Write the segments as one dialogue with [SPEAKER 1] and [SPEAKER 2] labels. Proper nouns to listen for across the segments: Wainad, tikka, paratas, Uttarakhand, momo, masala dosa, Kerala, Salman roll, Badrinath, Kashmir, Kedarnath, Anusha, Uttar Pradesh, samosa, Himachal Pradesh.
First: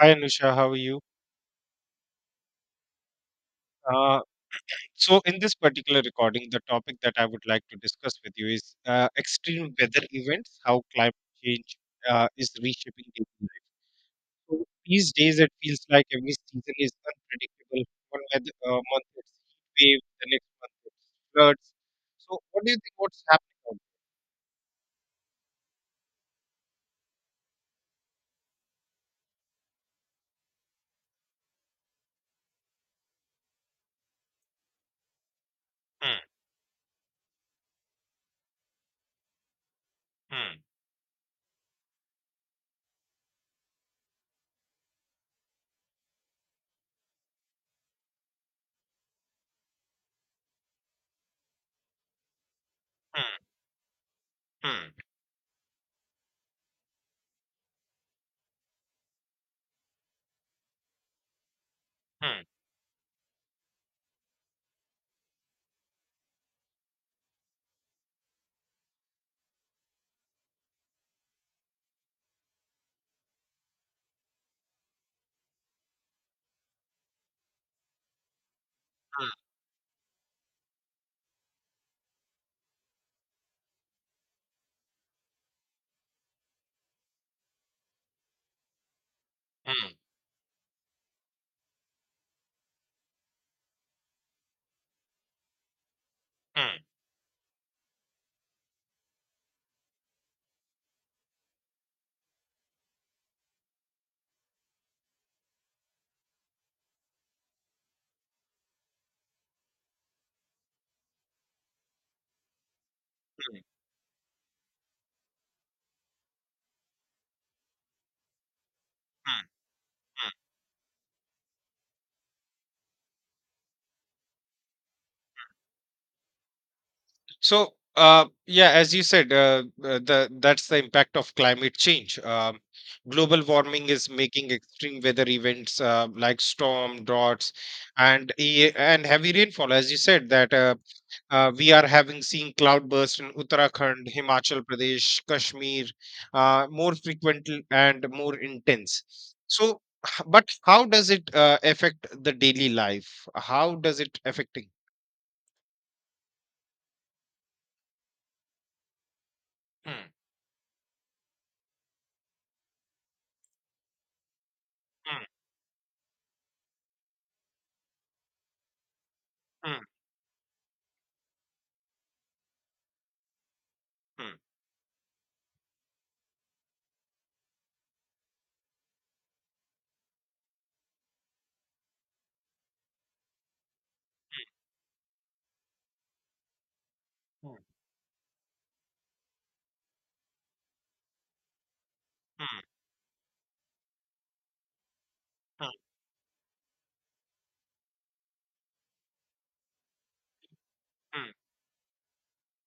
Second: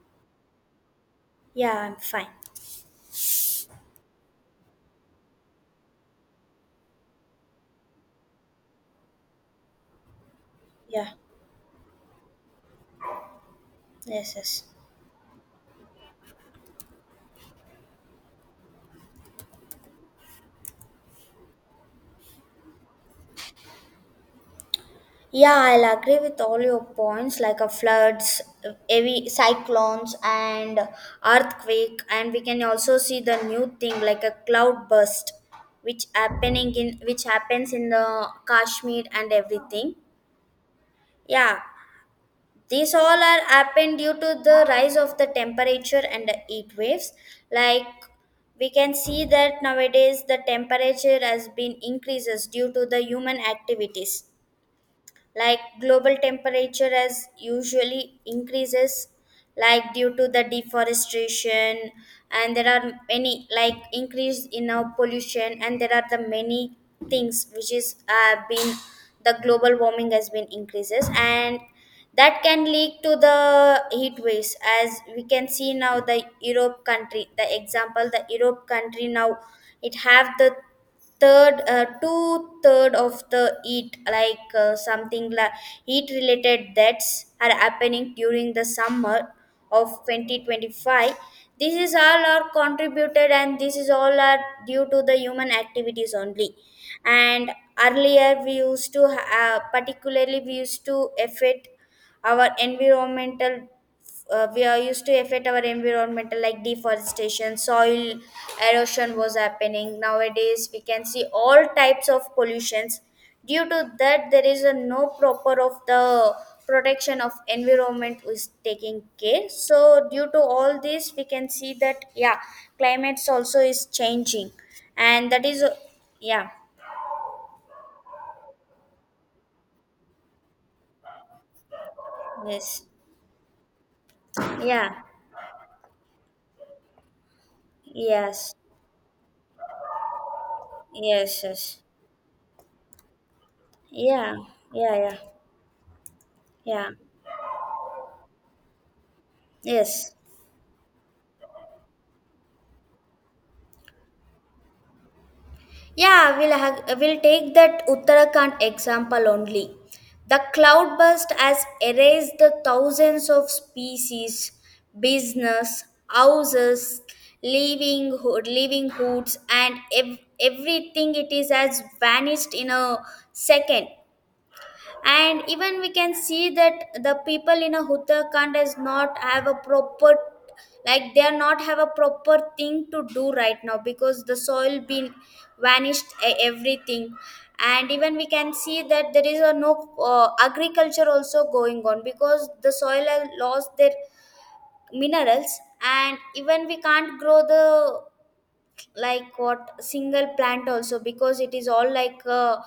[SPEAKER 1] Hi, Anusha, how are you?
[SPEAKER 2] Yeah, I'm fine.
[SPEAKER 1] Uh, so, in this particular recording, the topic that I would like to discuss with you is extreme weather events, how
[SPEAKER 2] Yeah,
[SPEAKER 1] climate change is reshaping daily life.
[SPEAKER 2] yes, yes.
[SPEAKER 1] So, these days, it feels like every season is unpredictable. One month it's heat wave, the next month it's floods. So, what do you think? What's happening out
[SPEAKER 2] Yeah, I'll agree with all your points like a floods, heavy cyclones, and earthquake. And we can also see the new thing like a cloud burst, which
[SPEAKER 1] there?
[SPEAKER 2] happening in which happens in the Kashmir and everything.
[SPEAKER 1] Mm, mm,
[SPEAKER 2] Yeah, these all are happened due to the rise of the temperature and the heat waves like we can see that nowadays the temperature has been increases due to the human
[SPEAKER 1] mm,
[SPEAKER 2] activities
[SPEAKER 1] mm,
[SPEAKER 2] like global temperature as usually increases like due to the deforestation.
[SPEAKER 1] mm,
[SPEAKER 2] And there are many like increase in our pollution and there are the many things which is been the global warming has been increases and that can lead to the heat waves as we can see now the Europe country, the example, the Europe country
[SPEAKER 1] mm,
[SPEAKER 2] now it have the third two third of the heat like something like heat related deaths are happening during the summer
[SPEAKER 1] mm,
[SPEAKER 2] of
[SPEAKER 1] mm,
[SPEAKER 2] 2025. This is all are contributed and this is all are due to the human activities only.
[SPEAKER 1] mm,
[SPEAKER 2] And earlier we used to particularly our environmental we are used to affect our environmental like deforestation, soil erosion was happening. Nowadays we can see all types of pollutions,
[SPEAKER 1] mm,
[SPEAKER 2] due to that there is a no proper of the protection of environment is taking
[SPEAKER 1] mm.
[SPEAKER 2] care. So due to all this we can see that yeah climates also is changing, and that is, yeah.
[SPEAKER 1] So, yeah, as you said, the that's the impact of climate change.
[SPEAKER 2] Yes.
[SPEAKER 1] Global warming is making
[SPEAKER 2] Yeah.
[SPEAKER 1] extreme weather events like storm, droughts, and
[SPEAKER 2] Yes,
[SPEAKER 1] e- and heavy rainfall. As you said, that
[SPEAKER 2] yes,
[SPEAKER 1] we
[SPEAKER 2] yes.
[SPEAKER 1] are having seen cloudburst in Uttarakhand,
[SPEAKER 2] Yeah,
[SPEAKER 1] Himachal
[SPEAKER 2] yeah, yeah,
[SPEAKER 1] Pradesh, Kashmir,
[SPEAKER 2] yeah.
[SPEAKER 1] more frequent and more intense. So,
[SPEAKER 2] Yes.
[SPEAKER 1] but how does it affect the daily life? How does it affecting?
[SPEAKER 2] Yeah, we'll take that Uttarakhand example only.
[SPEAKER 1] Hmm,
[SPEAKER 2] The cloud burst has erased the thousands of species,
[SPEAKER 1] hmm,
[SPEAKER 2] business, houses, living hoods, and
[SPEAKER 1] hmm,
[SPEAKER 2] everything. It is has vanished in a second.
[SPEAKER 1] hmm,
[SPEAKER 2] And even we can see that the people in a Uttarakhand does not have a proper, like they are not have a proper thing to do right now because the soil been vanished, everything.
[SPEAKER 1] hmm,
[SPEAKER 2] And even we can see that there is a no agriculture also going on because
[SPEAKER 1] hmm.
[SPEAKER 2] the soil has lost their minerals.
[SPEAKER 1] Mm,
[SPEAKER 2] And even we can't grow the like what single plant also
[SPEAKER 1] mm,
[SPEAKER 2] because it is all like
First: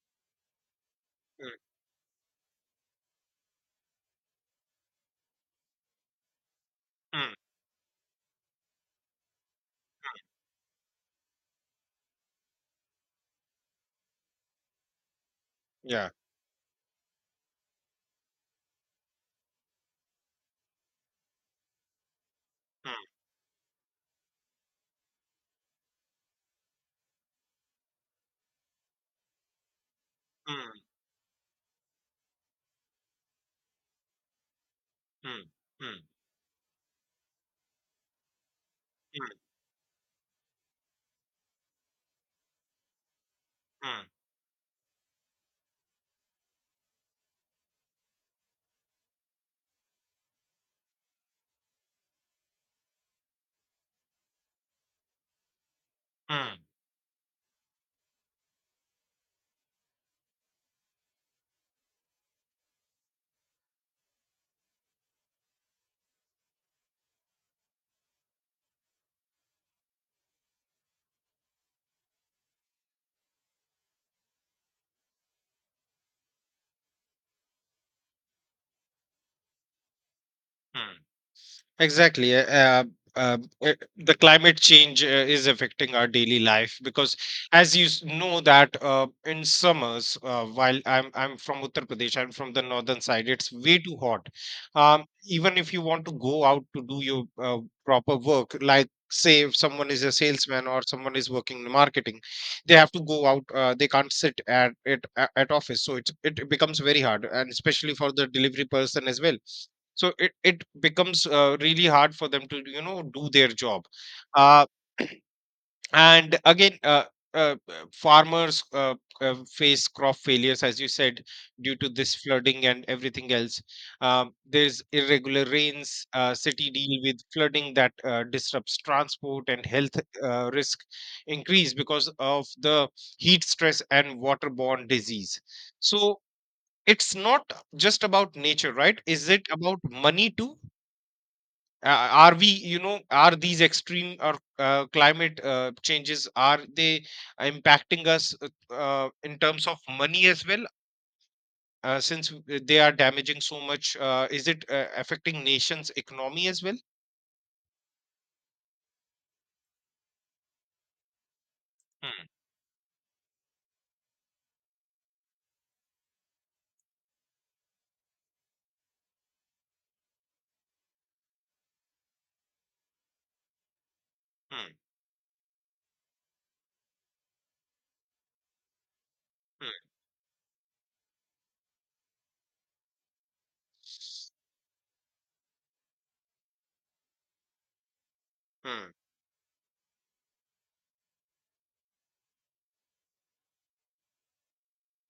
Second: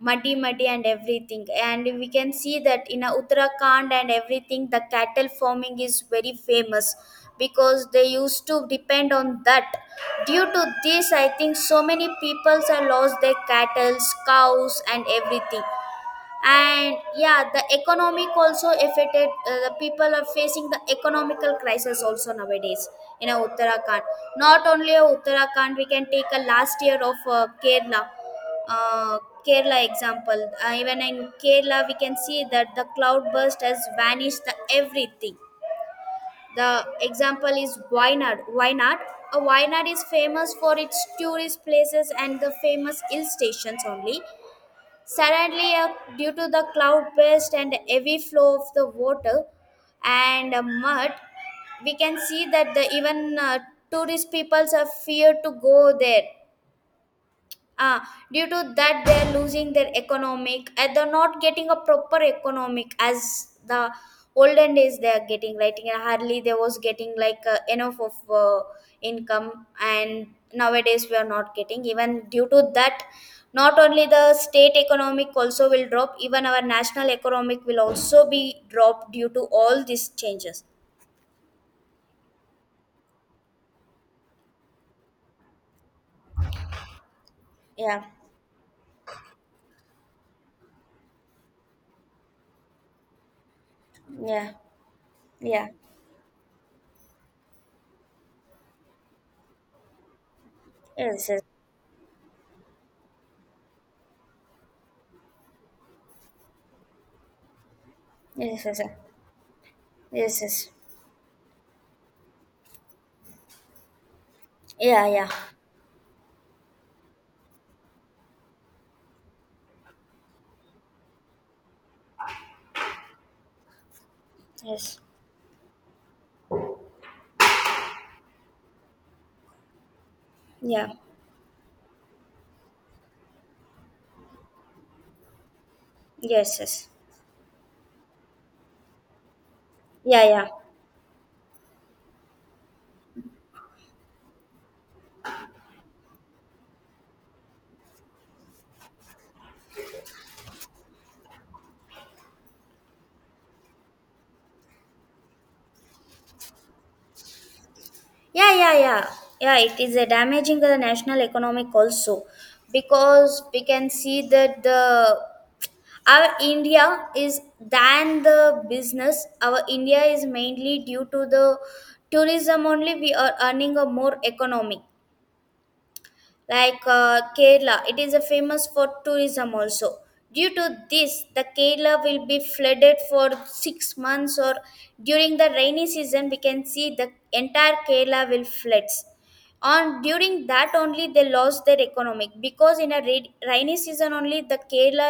[SPEAKER 2] muddy muddy and everything.
[SPEAKER 1] mm,
[SPEAKER 2] And we can see that in Uttarakhand and everything the cattle farming is very famous
[SPEAKER 1] mm.
[SPEAKER 2] because they used to depend on that. Due to this I think so many peoples have lost their cattle, cows, and everything.
[SPEAKER 1] Yeah.
[SPEAKER 2] And yeah the economic also affected, the people are facing the economical crisis also nowadays
[SPEAKER 1] Mm,
[SPEAKER 2] in Uttarakhand. Not only Uttarakhand, we can take a last year of uh, Kerala example.
[SPEAKER 1] mm,
[SPEAKER 2] Even in Kerala we can see that the cloud burst has vanished the everything.
[SPEAKER 1] mm, mm,
[SPEAKER 2] The example is Wainad.
[SPEAKER 1] mm,
[SPEAKER 2] Wainad is famous for its tourist places and the famous hill stations
[SPEAKER 1] mm,
[SPEAKER 2] only. Suddenly, due to the cloud burst and heavy flow of the water and mud, we can see that the even tourist peoples are feared to go there.
[SPEAKER 1] mm,
[SPEAKER 2] uh, Due to that they are losing their economic and they're not getting a proper economic as the olden days they are getting right, and hardly they was getting like enough of income. And nowadays we are not getting even due to that. Not only the state economic also will drop, even our national economic will also be dropped due to all these changes.
[SPEAKER 1] mm. Exactly. Uh, the Climate change is affecting our daily life because, as you
[SPEAKER 2] Yeah,
[SPEAKER 1] s- know, that in summers, while I'm from Uttar Pradesh, I'm from the northern side. It's way too hot.
[SPEAKER 2] yeah,
[SPEAKER 1] Even
[SPEAKER 2] yeah.
[SPEAKER 1] if you want to go out to do your proper work, like say if someone is a salesman or someone
[SPEAKER 2] Yes,
[SPEAKER 1] is
[SPEAKER 2] yes,
[SPEAKER 1] working in marketing, they have to go out. They can't sit at office, so it becomes very hard, and especially for the
[SPEAKER 2] yes,
[SPEAKER 1] delivery
[SPEAKER 2] yes. Yes,
[SPEAKER 1] person as well, so it,
[SPEAKER 2] yes.
[SPEAKER 1] it
[SPEAKER 2] Yes.
[SPEAKER 1] becomes really hard for them to do their job. uh,
[SPEAKER 2] Yeah, yeah,
[SPEAKER 1] and again, farmers face crop failures, as you said, due to this flooding and everything else. There's
[SPEAKER 2] yes.
[SPEAKER 1] irregular rains, city deal with flooding that disrupts transport, and health risk
[SPEAKER 2] Yeah.
[SPEAKER 1] increase because of the heat stress and waterborne disease. So
[SPEAKER 2] Yes, yes.
[SPEAKER 1] it's not just about nature, right? Is it about
[SPEAKER 2] Yeah,
[SPEAKER 1] money
[SPEAKER 2] yeah.
[SPEAKER 1] too? Are we, are these extreme or climate changes, are they impacting us in terms of money as well? Since they are damaging so much, is it affecting nations economy as well?
[SPEAKER 2] Yeah, yeah, yeah. Yeah, it is damaging the national economic also
[SPEAKER 1] Hmm,
[SPEAKER 2] because we can see that the our India is than the business. Our India is mainly due to the tourism only we are earning a more
[SPEAKER 1] hmm,
[SPEAKER 2] economic like Kerala, it is a famous for tourism
[SPEAKER 1] hmm,
[SPEAKER 2] also. Due to this the Kerala will be flooded for 6 months or during the rainy season we can see the entire Kerala will
[SPEAKER 1] hmm,
[SPEAKER 2] floods on. During that only they lost their economic because in a rainy season only the Kerala,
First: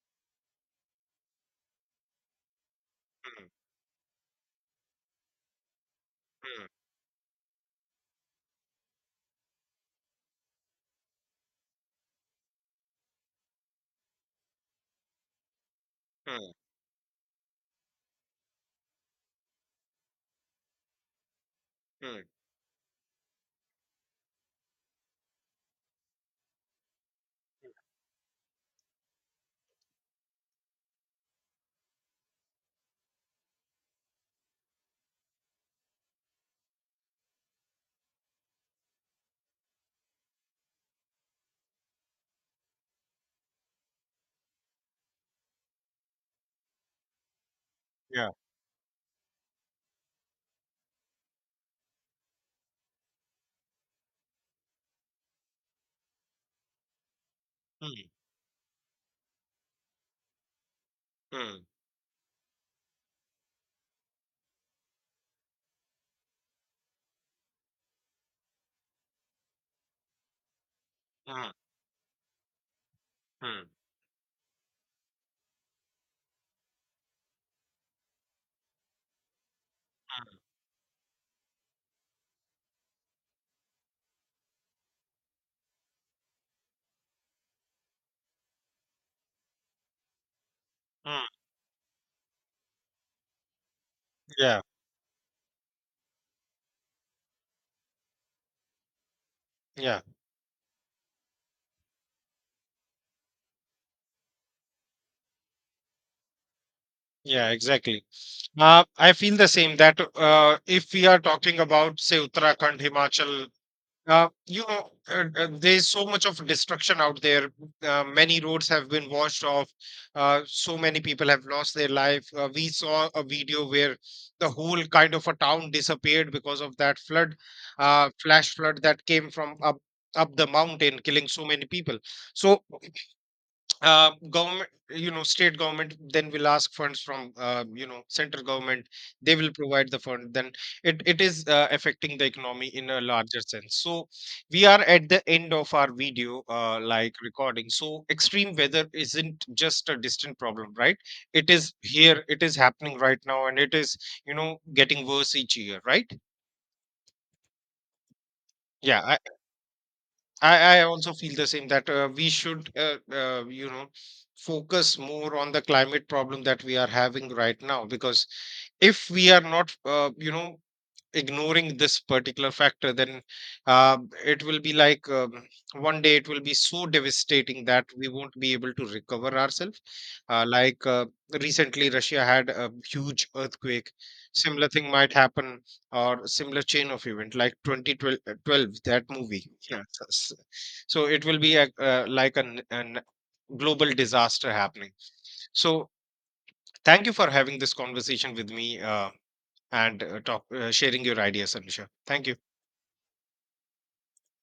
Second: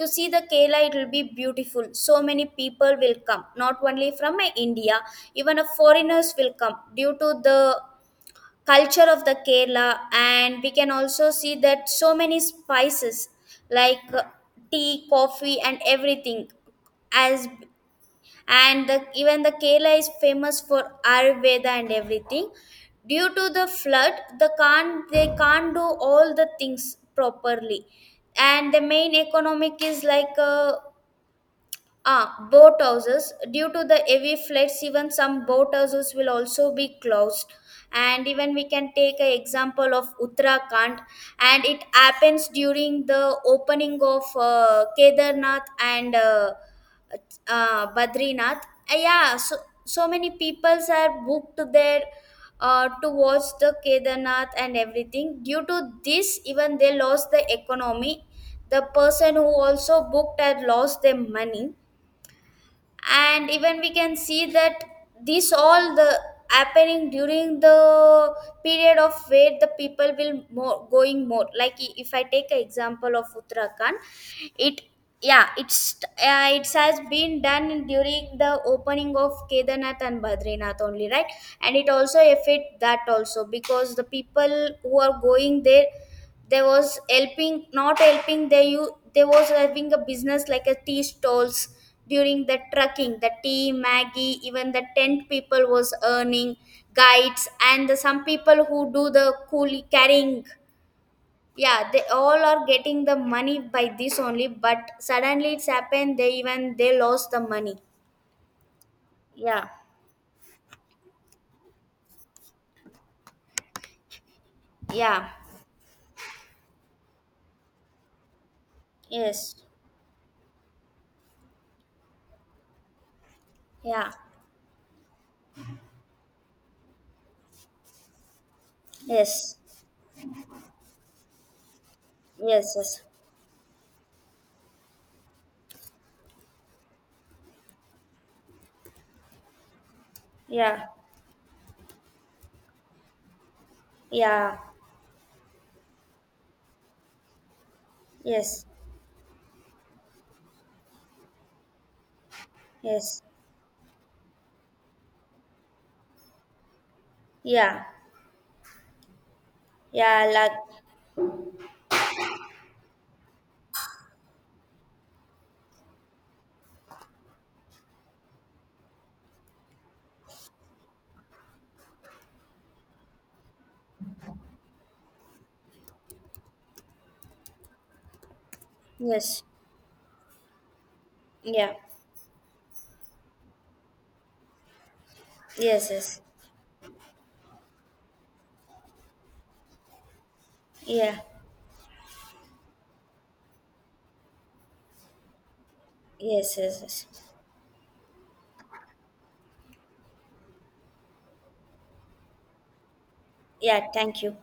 [SPEAKER 2] to see the Kerala it will be beautiful, so many people will come
[SPEAKER 1] hmm,
[SPEAKER 2] not only from India, even a foreigners will
[SPEAKER 1] hmm,
[SPEAKER 2] come due to the culture of the Kerala. And we can also see that so many spices like tea, coffee, and everything
[SPEAKER 1] hmm,
[SPEAKER 2] as. And even the Kerala is famous for ayurveda and
[SPEAKER 1] hmm,
[SPEAKER 2] everything. Due to the flood they can't do all the things properly. And the main economic is like ah, boat houses. Due to the heavy floods, even some boat houses will also be closed. And even we can take an example of Uttarakhand, and it happens during the opening of Kedarnath and
[SPEAKER 1] yeah
[SPEAKER 2] Badrinath. Yeah, so many peoples are booked there to watch the Kedarnath and everything. Due to this, even they lost the
[SPEAKER 1] hmm,
[SPEAKER 2] economy. The person who also booked had lost their
[SPEAKER 1] hmm,
[SPEAKER 2] money. And even we can see that this all the happening during the period of where the people will more going more
[SPEAKER 1] hmm,
[SPEAKER 2] like if I take an example of
[SPEAKER 1] hmm,
[SPEAKER 2] Uttarakhand. It yeah it's uh, it has been done during the opening of Kedarnath and
[SPEAKER 1] hmm,
[SPEAKER 2] Badrinath only, right? And it also affect that also because the people who are going there there was helping, not helping. They was having a business like a tea
[SPEAKER 1] hmm.
[SPEAKER 2] stalls during the trucking. The tea, Maggie,
[SPEAKER 1] yeah
[SPEAKER 2] even the tent people was earning guides, and some people who do the coolie
[SPEAKER 1] yeah
[SPEAKER 2] carrying yeah they all are getting the money by this only. But suddenly it's happened they even they lost the
[SPEAKER 1] yeah
[SPEAKER 2] money.
[SPEAKER 1] exactly. I feel the
[SPEAKER 2] Yeah,
[SPEAKER 1] same that if we are talking about, say, Uttarakhand, Himachal,
[SPEAKER 2] yeah,
[SPEAKER 1] there's so much of destruction out there. Many roads have been washed
[SPEAKER 2] yes.
[SPEAKER 1] off. So many people have lost their life. We saw a video where
[SPEAKER 2] Yeah,
[SPEAKER 1] the whole kind of a town disappeared because of that flood, flash flood that came from
[SPEAKER 2] yes,
[SPEAKER 1] up the mountain, killing so many people. So
[SPEAKER 2] yes, yes.
[SPEAKER 1] government, state government then will ask funds from, central government, they will provide the fund. Then
[SPEAKER 2] Yeah,
[SPEAKER 1] it is affecting the economy in a larger sense. So
[SPEAKER 2] yeah,
[SPEAKER 1] we are at the end of our video, like recording. So extreme
[SPEAKER 2] yes,
[SPEAKER 1] weather isn't just a distant problem, right? It is here, it is happening right
[SPEAKER 2] yes.
[SPEAKER 1] now, and it is, getting worse each year, right?
[SPEAKER 2] Yeah.
[SPEAKER 1] Yeah.
[SPEAKER 2] Yeah, like
[SPEAKER 1] I also feel the same that we should, focus more on the climate problem that we are having right now. Because if we are not, ignoring this particular factor, then uh, it will be like one day it will be so devastating that we won't be able to recover
[SPEAKER 2] yes,
[SPEAKER 1] ourselves. Uh, like
[SPEAKER 2] yeah,
[SPEAKER 1] recently russia had a huge earthquake. Similar thing might happen,
[SPEAKER 2] yes, yes,
[SPEAKER 1] or similar chain of event like 2012, 12, that movie. So
[SPEAKER 2] yeah,
[SPEAKER 1] it will be a, like an global disaster happening. So
[SPEAKER 2] yes, yes,
[SPEAKER 1] thank you
[SPEAKER 2] yes.
[SPEAKER 1] for having this conversation with me, and sharing your ideas, Alisha. Thank you.
[SPEAKER 2] Yeah, thank you.